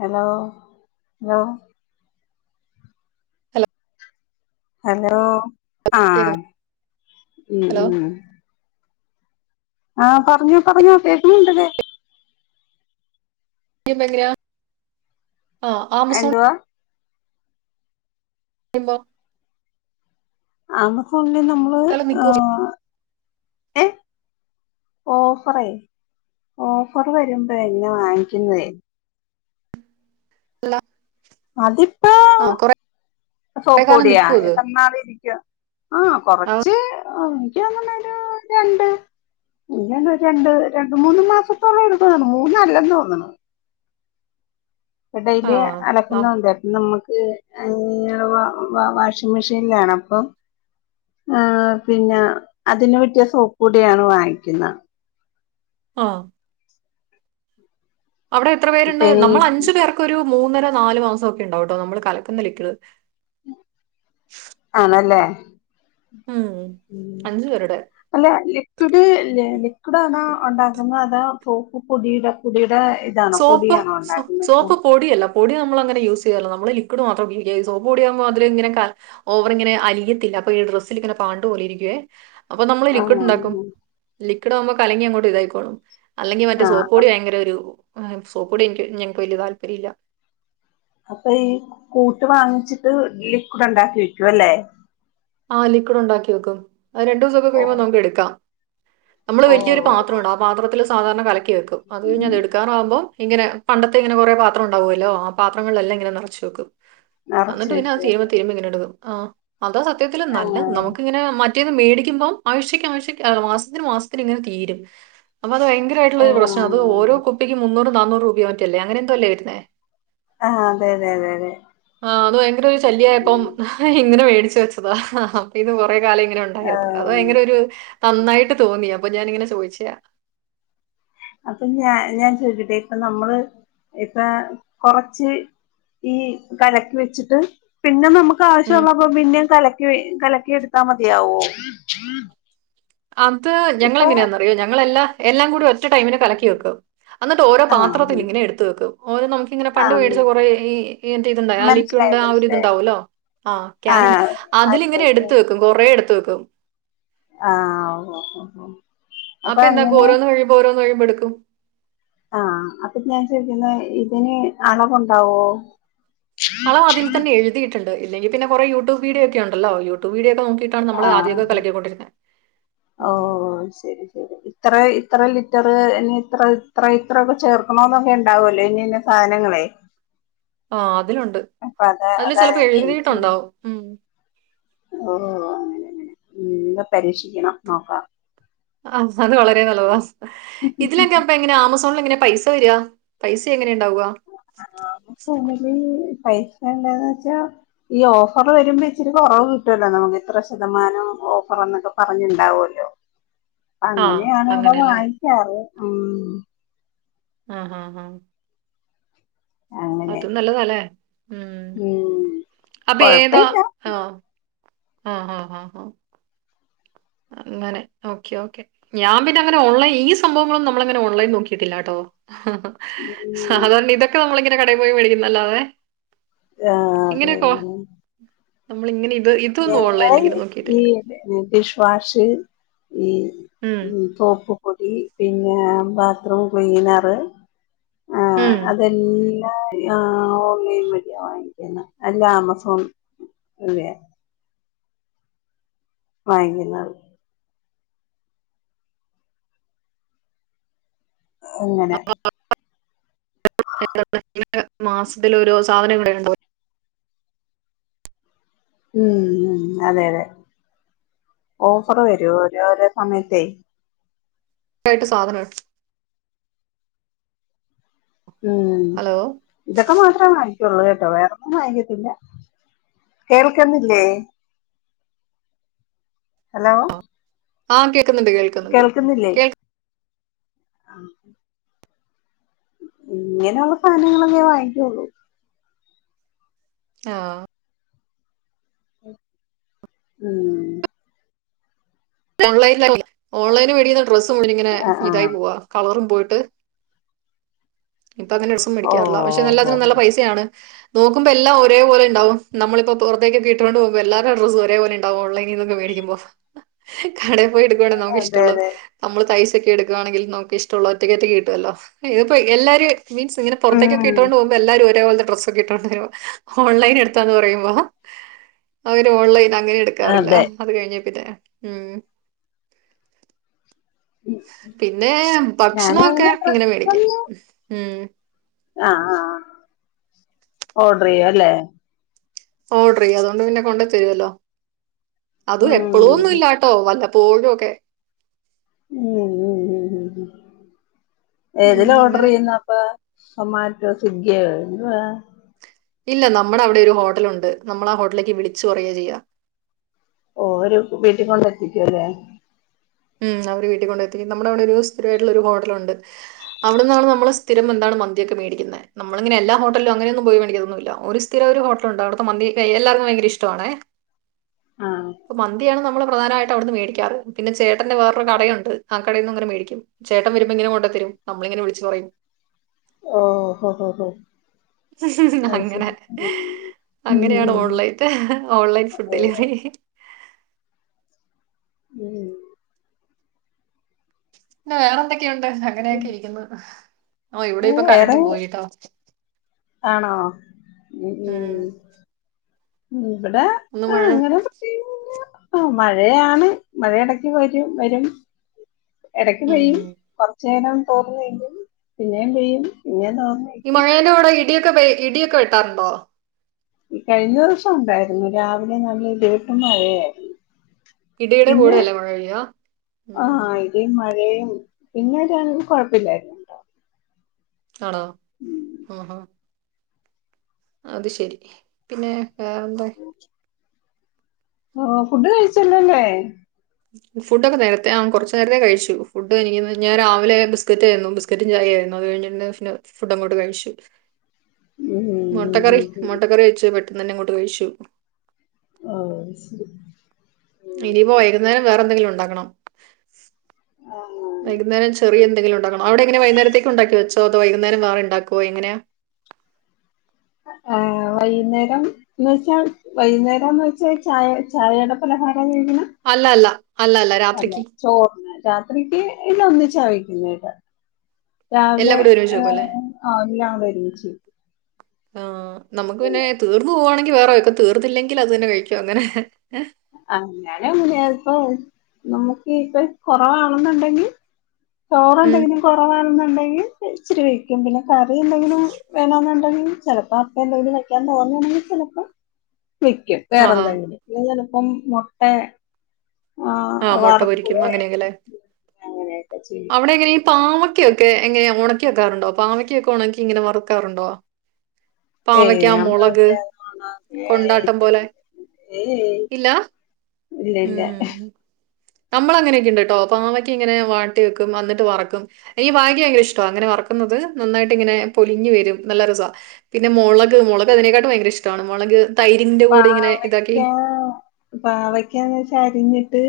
Hello hello hello hello ആഹ് കേക്കുന്നു ഉം ഹലോ ഉം ആഹ് പറഞ്ഞോ പറഞ്ഞോ കേക്കുന്നുണ്ട് വ്വേ [unintelligible] ആഹ് ആമസോൺ എന്തുവാ [unintelligible] ആമസോണിൽന്ന് നമ്മു [unintelligible] ഓഫറെ ഓഫർ വരുമ്പോഴെ എന്ന് വാങ്ങിക്കുന്നതേ. [unintelligible] അതിപ്പ ആ കൊറേ സോപ്പ് കാലം പൊടിയാ നിക്കുവോ ഇത് എത്ര നാള് ഇരിക്കു ആഹ് ആ കൊറച്ച് തോന്നണ് ഒരു [inaudible] രണ്ട് ഇങ്ങൻ രണ്ട് രണ്ട് മൂന്ന് മാസത്തോളം എടുത്തണ് മൂന്നല്ല തോന്നണ് ആ ഡെലി ന- അലക്കുന്നണ്ട് പ്പം നമുക്ക് [unintelligible] വാഷിംഗ് മെഷീനിലാണ് അപ്പം. ആഹ് പിന്ന അതിന് പറ്റിയ സോപ്പ് പൊടിയാണ് വാങ്ങിക്കുന്ന ആഹ് അവിടെ എത്ര പേരുണ്ട് ഇപ്പനി നമ്മൾ അഞ്ചു പേർക്ക് ഒരു മൂന്നര നാല് മാസം ഒക്കെ ഉണ്ടാവും ട്ടോ നമ്മള് കലക്കുന്ന ലിക്കിട്. ആണല്ലേ ഉം ഉം അഞ്ചു പേരുടെ അല്ല ലിക്വിഡ് ലിക്വിഡ് ആണാ ഉണ്ടാക്കുന്നത് അതാ സോപ്പ് പൊടിടാ [unintelligible] സോപ്പ് സോ സോപ്പ് പൊടിയല്ല. പൊടി നമ്മളങ്ങനെ യൂസ് ചെയാറില്ല നമ്മള് ലിക്വിഡ് മാത്രം സോപ്പ് പൊടിയാകുമ്പോ അതില് ഇങ്ങനെ ഓവർ ഇങ്ങനെ അലിയത്തില്ല അപ്പൊ ഈ ഡ്രസ്സിൽ ഇങ്ങനെ പാണ്ട്പോലെ ഇരിക്കുവേ. അപ്പൊ നമ്മള് ലിക്വിഡ് ആഹ് ഉണ്ടാക്കും ലിക്വിഡ് ആകുമ്പോ കലങ്ങി അങ്ങോട്ട് ഇതായിക്കോളും അല്ലെങ്കിൽ മറ്റേ സോപ്പ് ആഹ് പൊടി ഭയങ്കര ഒരു സോപ്പ് പൊടി എനിക്ക് ഞങ്ങക്ക് വലിയ താല്പര്യം ഇില്ല അപ്പൊ ഈ കൂട്ട് വാങ്ങിച്ചിട്ട് ലിക്വിഡ് ഉണ്ടാക്കി വെക്കും അല്ലേ ആഹ് ലിക്കുഡ് ഉണ്ടാക്കി വെക്കും രണ്ടു ദിവസൊക്കെ കഴിയുമ്പോ ഓഹ് നമുക്ക് എടുക്കാം നമ്മള് വലിയൊരു ഓഹ് പാത്രംണ്ട് ആ പാത്രത്തില് സാധാരണ കല കേക്കും അത്ഴിഞ്ഞ് അത് എടുകാറാകുമ്പോ ഇങ്ങനെ പണ്ടത്തെ ഇങ്ങനെ കുറെ പാത്രം ഉണ്ടാവുമല്ലോ ആഹ് പാത്രങ്ങളെല്ലാം ഇങ്ങനെ നിറച്ച് വെക്കും നറച്ച് എന്നിട്ട് പിന്നെ അത് തരും വെക്കുവല്ലേ രു ഇങ്ങനെടുക്കും ആഹ് അത സത്യത്തിൽ നല്ലത് ആഹ് നമുക്ക ഇങ്ങനെ മാ റ്റേന്ന് മേടിക്കുമ്പോം ആഴ്ചയ്ക്ക് ആഴ്ച ആഹ് മാസത്തിന് മാസത്തിന് ഇങ്ങനെ തീരും അപ്പൊ അത് ഭയങ്കരായിട്ടുള്ളൊരു പ്രശ്നാ അത് ഓരോ ആഹ് കുട്ടിക്കും മുന്നൂറ് നാന്നൂറ് രൂപയോ മറ്റല്ലേ അങ്ങനെ എന്തോ അല്ലേ വരുന്നേ ആഹ് അതെതെ അതെ അതെ ആഹ് അത് ഭയങ്കര ഒരു ശല്യായപ്പം ഇങ്ങനെ മേടിച്ച് വെച്ചതാ അപ്പൊ ഇത് കൊറെ കാലം ഇങ്ങനെണ്ട് ണ്ടായിരുന്നു അത് ആഹ് ഭയങ്കര ഒരു നന്നായിട്ട് തോന്നി അപ്പൊ ഞാനിങ്ങനെ ചോദിച്ചയാ അപ്പൊ ഞാ ഞാൻ ചോദിക്കട്ടെ ഇപ്പൊ നമ്മള് ഇപ്പൊ കൊറച്ച് ഈ കലക്കി വെച്ചിട്ട് പിന്നെ നമു ഉം വശ്യള്ളപ്പ പിന്നേം കലക്കി കലക്കിയെടുത്ത മതിയാവോ അത് ഞങ്ങൾ ഇപ്പൊ എങ്ങനെയാന്നറിയോ ഞങ്ങെല്ലാ എല്ലാം കൂടി ഒ ടൈമന് കലക്കി വെക്കും എന്നിട്ട് ഓരോ ആഹ് പാത്രത്തിൽ ഇങ്ങനെ എടുത്ത് വെക്കും ഓ നമുക്കിങ്ങനെ പണ്ട് ആഹ് മേടിച്ച കൊറെ ഈ മറ്റേ ഇത്ണ്ട ആഹ് മനസ്സിലായി ലിക്കുടിൻ്റെ ആഹ് ഒരു മനസ്സിലായി ഇത്ണ്ടാവല്ലോ ആഹ് ക്യാനുണ്ട് ആഹ് അതെ അതിലിങ്ങനെ അതെ എടുത്ത വെക്കും കൊറെ എടുത്ത് വെക്കും ആഹ് ഒ ഒ ഒ അപ്പ എന്താക്ക ഓരോന്ന് കഴിയ്പോ ഓരോന്ന് കഴുമ്പോ എടുക്കും ആഹ് അപ്പൊ ഞാൻ ചോദിക്കുന്ന ഇതിന് അളവുണ്ടാവോ അളവ് അതിൽ തന്നെ എഴുതിട്ടുണ്ട് ഇല്ലെങ്കി പിന്നെ കൊറേ യൂട്യൂബ് വീഡിയോ ഒക്കെ ഉണ്ടല്ലോ യൂട്യൂബ് വീഡിയോ ഒക്കെ നോക്കീട്ട് ആഹ് ഓ ഉം. ശരി ശരി ഇത്ര ഇത്ര ലിറ്ററ് ഇ ഇത്ര ഇത്ര ഇത്രൊക്കെ ചേർക്കണോന്നൊക്കെ ണ്ടാവുല്ലേ ഇനിന്ന സാനങ്ങളെ ആഹ് അതിലുണ്ട് അത അതില് അതാ ചിലപ്പോ ഞാൻ ചോയിച്ചത് എഴുതിയിട്ടുണ്ടാവും ഉം. ഓ അങ്ങനെ അങ്ങനെ എല്ല പരീക്ഷിക്കണം നോക്കാം ആഹ് അത് വളരെ നല്ലതാ ഇതിലെക്കെ പ്പ എങ്ങനെ ആമസോണിൽ എങ്ങനെ പൈസ വരിക പൈസ എങ്ങനെ ഉണ്ടാവുക ഫോണില് പൈസ ഉണ്ടോന്ന് വെച്ചാ ഈ ഓഫർ വരുമ്പോ ഇച്ചിരി കൊറവ് കിട്ടുവല്ലോ നമുക്ക് ഇത്ര ശതമാനം ഓഫർ എന്നൊക്കെ പറഞ്ഞുണ്ടാവോല്ലോ [inaudible] ആ അങ്ങനെയാണ് ഇവിടെ അങ്ങനെയല്ലേ വാങ്ങിക്കാറ് ഉം ആഹ് ആഹ് ആഹ് അങ്ങനെ അതും നല്ലതാല്ലേ ഉം ഭേദ കൊഴപ്പയില്ല ഹ ഹ ഹ ഹ ഹ അങ്ങനെ ഓക്കെ ഓക്കെ ഞാൻ പിന്നെ അങ്ങനെ ഉള്ള ഈ സംഭവങ്ങളൊന്നും നമ്മളങ്ങനെ ഓൺലൈൻ നോക്കിട്ടില്ലാട്ടോ, ഹ് ഹ് ഉം സാധരണ ഇതൊക്കെ ഓൺലൈ കടയിൽ പോയി മേടിക്കുന്നതല്ലാതെ ആഹ് ഇങ്ങനെയൊക്കവാ അതെ നമ്മളിങ്ങനെ ഇത് ഇതൊന്നും ഓൺലൈനിൽ ഞങ്ങള് ഇങ്ങനെ ഈ നോക്കിയിട്ടില്ല ഡിഷ് വാഷ് ഈ ഉം തോപ്പ് [unintelligible] പിന്ന ബാത്ത് റൂം ക്ലീനർ ഉം അതെല്ലാം ഓൺലൈൻ വഴിയ വാങ്ങിക്കന്നെ അല്ലെ ആമസോൺ അതേ വാങ്ങിക്കുന്നത് അങ്ങനെ [unintelligible] മാസത്തിലൊരു സാധനം ഇവിടെണ്ടാവും ഉം ഉം അതെ അതെ ഓഫർ വരും ഓരോരോ സമയത്തെ ആയിട്ട് സാധനണ്ട് ഉം ഹലോ ഇതൊക്കെ മാത്രേ വാങ്ങിക്കുള്ളൂ കേട്ടോ, വേറൊന്നും വാങ്ങിക്കത്തില്ല. കേൾക്കുന്നില്ലേ ഹലോ ആഹ് കേക്കുന്നുണ്ട് കേൾക് കേൾക്കുന്നില്ലേ? [inaudible] ഇങ്ങനെയുള്ള സാധനങ്ങളൊക്കെ വാങ്ങിക്കുള്ളൂ ആഹ് ഉം ഓൺലൈന് [unintelligible] ഓൺലൈന് മേടിക്കുന്ന ഡ്രസ്സ് മുഴുവനിങ്ങനെ ആഹ് ഇതായി ആഹ് പോവാ കളറും പോയിട്ട് ഇപ്പൊ അങ്ങനെ ഡ്രെസ്സും ഓ മേടിക്കാറില്ല പക്ഷെ ഓ എല്ലാത്തിനും നല്ല പൈസയാണ് നോക്കുമ്പോ എല്ലാം ഒരേപലെ ഉണ്ടാവും നമ്മളിപ്പോ പുറത്തേക്കെക്കൊക്കെ ഇട്ടോണ്ട് പോകുമ്പോ എല്ലരുടെ ഡ്രസ് ഒരേപോലെണ്ടാവും ഓൺലൈനിൽ നിന്നൊക്കെ മേടിക്കുമ്പോ കടെ പോയിട്ട് എടുക്കുവാണേ നമുക്ക് അതെ ഇഷ്ടള്ളൂ അതെ നമ്മള് തയ്ച്ചൊക്കെ എടുക്കുകയാണെങ്കിൽ നമ്മക്ക് ഇഷ്ടോള്ളെ ഒറ്റക് ഒറ്റക് കിട്ടുവല്ലോ, ഇതിപ്പോ എല്ലാരും മീൻസ് ഇങ്ങനെ ഉം പുറത്തെക്കൊക്കെയിട്ടോണ്ട് പോകുമ്പോ എല്ലാരും ഒരേപോലത്തെ ഡ്രസ്സ് ക്കിട്ടോണ്ട് വരുമ്പോ ഓൺലൈൻ എടുത്താന്ന് പറയുമ്പോ അവര് ഓൺലൈൻ അങ്ങനെ എടുക്കു എടുക്കാറില്ല അതെ അത് കഴിഞ്ഞെപ്പിന്നെ ഉമ് പിന്നെ ഞാനും ഭക്ഷണൊക്കെ അങ്ങനെ ഇങ്ങനെ മേടികും ഡ്രസ്സൊന്നും ഉം ആഹ് ആഹ് ഓഡർ ചെയ്യും അല്ലേ? ഓഡർ ചെയ്യും അതുകൊണ്ട് പിന്നെ കൊണ്ടെതരുവല്ലോ അതും ഉം എപ്പളും ഒന്നും ഇല്ലാട്ടോ വല്ല പ്പോഴും ഒക്കെ ഉം ഉം ഉം ഉം ഏതില ഓർഡർ അങ്ങനെ ചെയ്യുന്ന അപ്പ സോമറ്റോയോ സ്വിഗ്ഗിയോ, എന്തുവാ? ഇല്ല നമ്മുടെ അവിടെ ഒരു ഹോട്ടലുണ്ട്, നമ്മൾ ആ ഹോട്ടലിലേക്ക് വിളിച്ച് പറയുകയാ ചെയ്യ. ഓരു വീട്ടിൽ കൊണ്ടെ എത്തിക്കുവല്ലേ ഉം അവര് വീട്ടിൽ കൊണ്ട് എത്തിക്കും. നമ്മുടെവിടെ ഒരു സ്ഥിരവായിട്ടുള്ള ഒരു ഹോട്ടലുണ്ട്. അവിടെന്നാണ് നമ്മള് സ്ഥിരം എന്താണ് മന്തിയൊക്കെ മേടിക്കുന്നെ നമ്മിങ്ങനെ എല്ലാ ഹോട്ടലിലും അങ്ങനൊയോന്നും പോയി മേടിക്കതൊന്നും ഇല്ല ഒരു സ് [unintelligible] ഒരു ഹോട്ടലുണ്ട് അവിടുത്തെ മന്തി എല്ലർക്കും ഭയങ്കര ഇഷ്ടമാണേ ആഹ് മന്തിയാണ് നമ്മള് പ്രധാനായിട്ട് അവിടുന്ന് മേടിക്കാറ് പിന്നെ ചേട്ടന്റെ വേറൊരു കടയുണ്ട് ആ കടേന്നും അങ്ങനെ മേടിക്കും ചേട്ടൻ വരുമ്പോയിങ്ങന കൊണ്ടെ തരും, നമ്മളിങ്ങനെ വിളിച്ചു പറയും. ഓഹ് ഹോ ഹോ ഹോ [unintelligible] അത് അങ്ങനെ ശരി ഉം അങ്ങനെയാണ് ഉം ഓൺലൈന്ട് ഓൺലൈൻ ഉം ഫുഡ് അതെ ഡെലിവറി മ് പിന്ന വേറെന്തൊക്കെയുണ്ട് ഉം അങ്ങനെയൊക്കെ ഇരിക്കുന്നു ഓ ഇവിടെ ഇപ്പൊ കരണ്ട് വേറെ പോയിട്ടോ ആണോ ഉം ഉം ഇവിടെ ഒന്ന് ആ മഴ അങ്ങനെ പ്രത്യേകിച്ച് ആ മഴയാണ് മഴയെടക്ക് വരും വരും. എടക്ക് ഉം പെയ്യും കൊർച്ചേരം തോർന്ന് നിക്കും പിന്നേം പെയ്യും പിന്നേം തോർന്ന്. ഈ മഴെന്റെ [unintelligible] ഇടിയൊക്കെ വെ ഇടിയൊക്കെ വെട്ടാറുണ്ടോ? ഈ കഴിഞ്ഞ ദിവസം ഉണ്ടായിരുന്നു രാവിലെ നല്ല ഇടി വെട്ട് മഴയായിരുന്നു ഇടിടെ പിന്നെ കൂടെയല്ലേ മഴ പെയ്യുക? ഇടിം മഴയും പിന്നൊരു [unintelligible] കുഴപ്പില്ലായിരുന്നു ആണോ ഓഹോ അത് ശരി. പിന്നെ വേറെ എന്താ? [inaudible] ഓഹ് ഫുഡ് കഴിച്ചല്ലോല്ലേ? ഫുഡോക്കെ നേരത്തെ ആഹ് കൊറച്ചു നേരത്തെ കഴിച്ചു ഫുഡ് എനിക്ക് ന്നു ഞാൻ രാവിലെ ബിസ്ക്കറ്റേര്ന്നു ബിസ് സ്ക്കറ്റും ചായെം ആയിരുന്നു അത് കഴിഞ്ഞിണ്ട് പിന്നെ ഫുഡ് അങ്ങോട്ട് കഴിച്ചു. ഉം ഉം. മൊട്ടക്കറി ഉം ഉം. മൊട്ടക്കറി വെച്ച് പെട്ടെന്നന്നെങ്ങോട്ട് കഴിച്ചു. ആ ശ ഇനിപ്പോ വൈകുന്നേരം വേറെ എന്തെങ്കിലും ഉണ്ടാക്കണം. ആ വൈകുന്നേരം ചെറിയ എന്തെങ്കിലും ഉണ്ടാക്കണ അവിടെ ങ്ങനാ വൈകുന്നേരത്തേക്ക്ണ്ടാക്കി വെച്ചോ അതോ വൈകുന്നരം വേറേ ഇണ്ടാക്കോ എങ്ങനാ? അ വൈന്നേരം ന്ന്ച്ചാൽ വൈന്നേ രാന്ന് വെച്ചാ ചായ ചായേട പലഹാരാ ചോദിക്കണെ. അല്ലല്ല അല്ല ല്ല രാത്രിക്ക്- ചോർ രാത്രിക്ക് ഇല്ല ഒന്നിച്ച കഴിക്കുന്നെക്ക. രാവിലെ എല്ലാം കൂടി ഒരുമിച്ച് വെക്കും അല്ലേ ഏഹ് ആവിലെ ആ വരൂച്ച്. ആഹ് നമ്മക്ക് പിന്നെ തീർന്നു പോവാണെങ്കി വേറെ വെക്കും തീർന്നില്ലെങ്കിൽ അത് തന്നെ കഴിക്കും അങ്ങനെ. അ ഞാനു അങ്ങനെയ പ്പൊ നമ്മുക്കി പ്പൊ കൊറവാണെന്നുണ്ടെങ്കി. ഉം ചോറെന്തെങ്കിലും കൊറവാണെന്നുണ്ടെങ്കിൽ വെയ് ഇച്ചിരി വയ്ക്കും പിന്നെ കറി എന്തെങ്കിലും വേണന്നുണ്ടെങ്കി. ചെലപ്പോ അപ്പൊ ന്തെങ്കിലും വെക്കാൻ തോന്നാണെങ്കി ചെലപ്പോ വെക്ക്യും വേറെ ആഹാ ന്തെങ്ങിലു [unintelligible] പ്പം മൊട്ടെ ആ ആഹ് മുട്ട വർ [unintelligible] പൊരിക്കും ലെ. അങ്ങനെയൊക്കെ അല്ലേ? അങ്ങനെയൊക്കെ ചെ അവിടെ എങ്ങനാ ഈ പാവക്ക്യൊക്കെ എങ്ങനെ ഒണക്കിവെക്കാറുണ്ടോ പാവക്കൊക്കെ ഒണക്കി ഇങ്ങനെ വറക്കാറുണ്ടോ? ഏയ്‌ ഞാൻ പാവക്ക [unintelligible] ഏയ്യ് കൊണ്ടാട്ടം ഇല്ലില്ല പോലെ ഇല്ല- ഏയ് ഏയ് ഇല്ല ഇല്ല ല്ല. നമ്മളങ്ങനെക്കെണ്ട്ട്ടോ പാവക്ക ഇങ്ങനെ വാട്ടി വെക്കും അന്നട്ട് വറക്കും. എനിക്ക് പാവയ്ക്ക ഭയങ്കര ഇഷ്ടവാ അങ്ങനെ വറക്കുന്നത് നന്നായിട്ട്ങ്ങനെ പൊലിഞ്ഞ് വരും നല്ലരസാ. പിന്നെ മൊളക് മൊളക് അതിനെക്കാട്ടും ഭയങ്കര ഇഷ്ടാണ് മൊളക് തൈരിന്റെ കൂടിങ്ങനെ ഇതാക്കി. പാവയ്ക്കാന്ന്ച്ചാ അരിഞ്ഞിട്ട്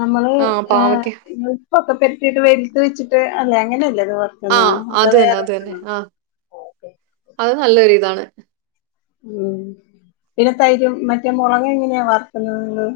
നമ്മള് ആ ഏഹ് പാവയ്ക്ക ഇ പ്പൊക്കെ പെര്ത്തിട്ട് വെയിലത്ത്‌ വെച്ചിട്ട് അല്ലേ അങ്ങനല്ലേ അത് വറ ആഹ് അത് തന്നെ അത് തന്നെ ആഹ് ഓക്കെ അത് നല്ലൊരു ഇതാണ് ഉം പിന്നെ തൈരും മറ്റേ മൊളക്‌ എങ്ങനെയാ വറക്ക്ന്നത് ഇങ്ങള്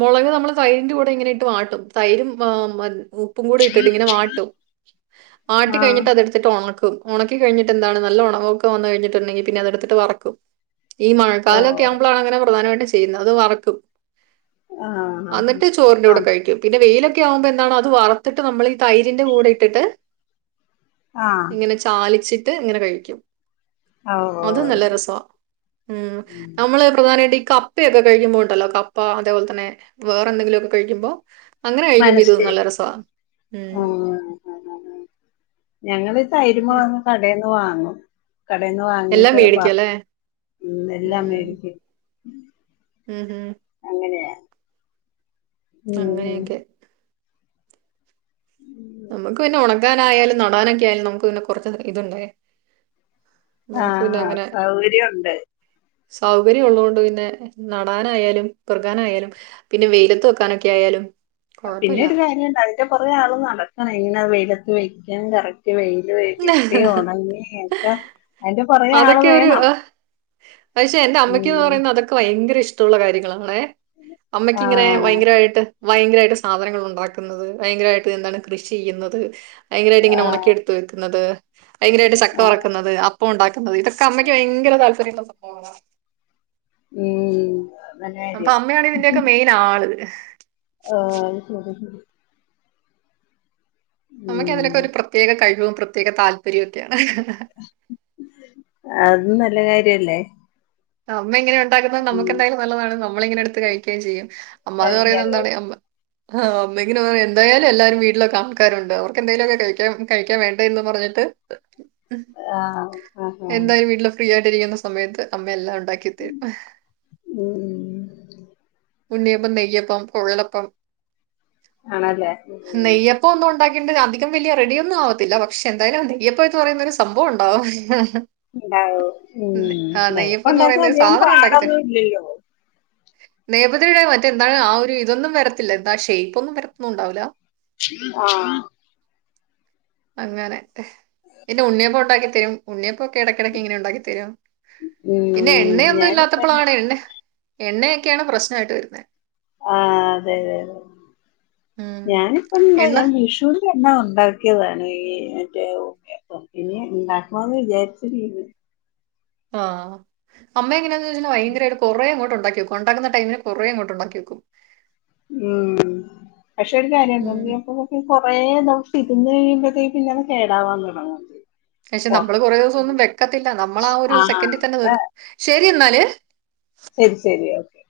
മൊളക് നമ്മള് തൈരിന്റെ കൂടെ ഇങ്ങനെ ഇട്ട് വാട്ടും തൈരും ആ മ ഉ ഉപ്പും കൂടി ഇട്ടിട്ട് ഇങ്ങനെ വാട്ടും വാട്ടി ആഹ് കഴിഞ്ഞിട്ട് അതെടു ത്തിട്ട് ഒണക്കും. ഒണക്കി കഴിഞ്ഞിട്ട് എന്താണ് നല്ല ഒണവൊക്കെ വന്ന് കഴിഞ്ഞ്ട്ട്ണ്ടെങ്കി പിന്നെ അതെടുത്ത്ട്ട് വറക്കും. ഈ മഴക്കാലൊക്കെ ഓഹ് ആവുമ്പോളാണ് അങ്ങനെ പ്രധാനമായിട്ട് ചെയ്യുന്നത് അത് വറക്കും ആഹ് അന്നിട്ട് ചോറിന്റെ ആഹ് കൂടെ കഴിക്കും പിന്നെ വെയിലൊക്കെ ആവുമ്പോ എന്താണ് അത് വറത്തിട്ട് നമ്മള് തൈരിന്റെ കൂടെ ഇട്ടിട്ട് ആഹ് ഇങ്ങനെ ചാലിച്ചിട്ട് ഇങ്ങനെ കഴിക്കും. ആഹ് അതും ഓഹ് നല്ല രസാ. ഉം നമ്മള് പ്രധാനായിട്ട് ഈ കപ്പയൊക്കെ കഴിക്കുമ്പോ ഒണ്ടല്ലോ കപ്പ അതേപോലെ തന്നെ വേറെ എന്തെങ്കിലൊക്കെ കഴിക്കുമ്പോ അങ്ങനെ കഴിക്കുമ്പോ ഇത് മനസ്സി നല്ല രസാ ഉം ആഹ് ഞങ്ങള് തൈരുമ്മോ കടേന്ന് വാങ്ങും കടേന്ന് എല്ലാം വാങ്ങിട്ട് മേടിക്കും അല്ലേ വർക്കും. ഉം എല്ലാം ഉം മേടിക്കും ഉം ഹും അങ്ങനയാ അങ്ങനെയൊക്കെ നമ്മക്ക് പിന്നെ ഉണക്കാനായാലും നടാനൊക്കെ ആയാലും നമുക്ക് പിന്നെ കൊറച്ച് ഇതുണ്ടേ നമ്ക്ക് പിന്നെ ആഹ് അങ്ങനെ സൗകര്യമുണ്ട് സൗകര്യം ഉള്ളോണ്ട് പിന്നെ നടാനായാലും പെറ്ക്കാനായാലും പിന്നെ വെയിലത്ത് വെക്കാനൊക്കെ ആയാലും, കുഴപ്പമില്ല പിന്നൊരു കാര്യംണ്ട് അതിന്റെ പൊറകെ ആള് നടക്കണം ഇങ്ങനെ വെയിലത്ത് വെക്കാൻ കറക് വെയില് വ് കിട്ടി ഒണങ്ങി ഒക്കെ അതിന്റെ പൊറകെ ആള് വേണം പക്ഷേ എന്റെ അമ്മയ്ക്ക് ഉം എന്ന് പറയുന്നത് അതൊക്കെ ഭയങ്കര ഇഷ്ടമുള്ള കാര്യങ്ങളാണല്ലെ അമ്മക്കിങ്ങനെ ആഹ് ഭയങ്കരമായിട്ട് ഭയങ്കരമായിട്ട് സാധനങ്ങൾ ഉണ്ടാക്കുന്നത്, ഭയങ്കരമായിട്ട് എന്താണ് കൃഷി ചെയ്യുന്നത്, ഭയങ്കരമായിട്ട് ഇങ്ങനെ ആഹ് ഉണക്കിയെടു ഒത്ത് വെക്കുന്നത്, ഭയങ്കരമായിട്ട് ചക്ക ആഹ് വറക്കുന്നത്, അപ്പം ഉണ്ടാക്കുന്നത്, ഇതൊക്കെ അമ്മയ്ക്ക് ഭയങ്കര താല്പര്യം ഉളള സം [unintelligible] ഉം നല്ല അപ്പൊ കാര്യം അമ്മയാണ് ഇതിന്റെയൊക്കെ മെയിൻ ആള്. ആ ശരി അമ്മയ്ക്ക് ഉം അതിനൊക്കെ ഒരു പ്രത്യേക കഴിവും പ്രത്യേക താല്പര്യവും ഒക്കെയാണ്. അതും നല്ല കാര്യമല്ലേ? അമ്മ ഇങ്ങനെ ഉണ്ടാക്കുന്നത് നമുക്ക് എ ന്തായാലും നല്ലതാണ് നമ്മളിങ്ങനെ എടുത്ത് കഴിക്കുകയും ചെയ്യും. അമ്മ എന്ന് പറയുന്നത് കഴിക്കല്ലേ എന്താണ് അമ്മ അമ്മ ഇങ്ങനെ പറയും എന്തായാലും എല്ലാവരും വീട്ടിലൊക്കെ ആൾക്കാരുണ്ട് അവർക്ക് എന്തെലും ഒക്കെ കഴിക്കാ കഴിക്കാൻ വേണ്ടേ എന്ന് പറഞ്ഞിട്ട് ആഹ് ആഹ് ആഹ് എന്തായാലും വീട്ടില് ഫ്രീയാ യിട്ടിരിക്കുന്ന സമയത്ത് അമ്മയെല്ലാം ഉണ്ടാക്കിത്തരും. ഉം ഉണ്ണിയപ്പം, നെയ്യപ്പം, കുഴലപ്പം ആണല്ലേ ഉം നെയ്യപ്പ ഇപ്പൊ ഒന്നും ഉണ്ടാക്കിയിട്ട് അധികം വലിയ റെഡിയൊന്നും ആവത്തില്ല പക്ഷെ എന്തായാലും നെയ്യപ്പം എന്ന് പറയുന്ന ഒരു സംഭവം ഉണ്ടാവും. ഉണ്ടാവും. ആഹ് ഉം നെയ്യപ്പം എന്ന് ഉണ്ടാക്കുമ്പോ പറയുന്ന ഒരു സാധനം അധികംപാടൊന്നും ഇല്ലല്ലോ? നെയ്യപ്പത്തിന്റെ മറ്റേ എന്താണ് ആ ഒരു ഇതൊന്നും വരത്തില്ല എന്താ ഷേപ്പ് ഒന്നും വരത്തൊന്നും ഉണ്ടാവില്ല. ആഹ് അങ്ങനെ പിന്നെ ഉണ്ണിയപ്പം ഉണ്ടാക്കിത്തരും. ഉണ്ണിയപ്പം ഒക്കെ ഇടക്കിടക്ക് ഇങ്ങനെ ഉണ്ടാക്കി തരും. പിന്നെ ഉം എണ്ണയൊന്നും ഞാനിപ്പ ഇല്ലാത്തപ്പോളാണ് എണ്ണ എണ്ണയൊക്കെയാണ് പ്രശ്നമായിട്ട് വരുന്നത്. ആഹ അതെതെതെ ഉം ഞാനിപ്പ ഉണ്ടാ എണ്ണ ഞാൻ വിഷുവി എന്നോ ഉണ്ടാക്കിയതാണ് ഈ മറ്റേ ഉണ്ണിയപ്പം. ഇനി ഉണ്ടാക്കണന്ന് വിചാരിച്ച തേയ്നി ആ അമ്മ എങ്ങനെയാന്ന് വെച്ചാൽ ഭയങ്കര ഒരു കുറെ അങ്ങോട്ട് ഉണ്ടാക്കി വെക്കും. ഉണ്ടാക്കുന്ന ടൈമില് കുറെ അങ്ങോട്ട് ഉണ്ടാക്കി വെയ്ക്കും. ഉം. പക്ഷെ ഒരു കാര്യം ഉം ഉണ്ണിയപ്പം കൊറേ ദിവസം ഇരുന്ന് കഴിയുമ്പഴത്തേക്ക് പിന്നെ അത് കേടാവാൻ തുടങ്ങും. പക്ഷെ പൊറ നമ്മള് കുറേ ദിവസം ഒന്നും വെക്കത്തില്ല. നമ്മള് ആ ഒരു ആഹ് സെക്കൻഡിൽ തന്നെ അതെ തീർക്കും. ശരി എന്നാല് ശരി ശരി ഓക്കെ.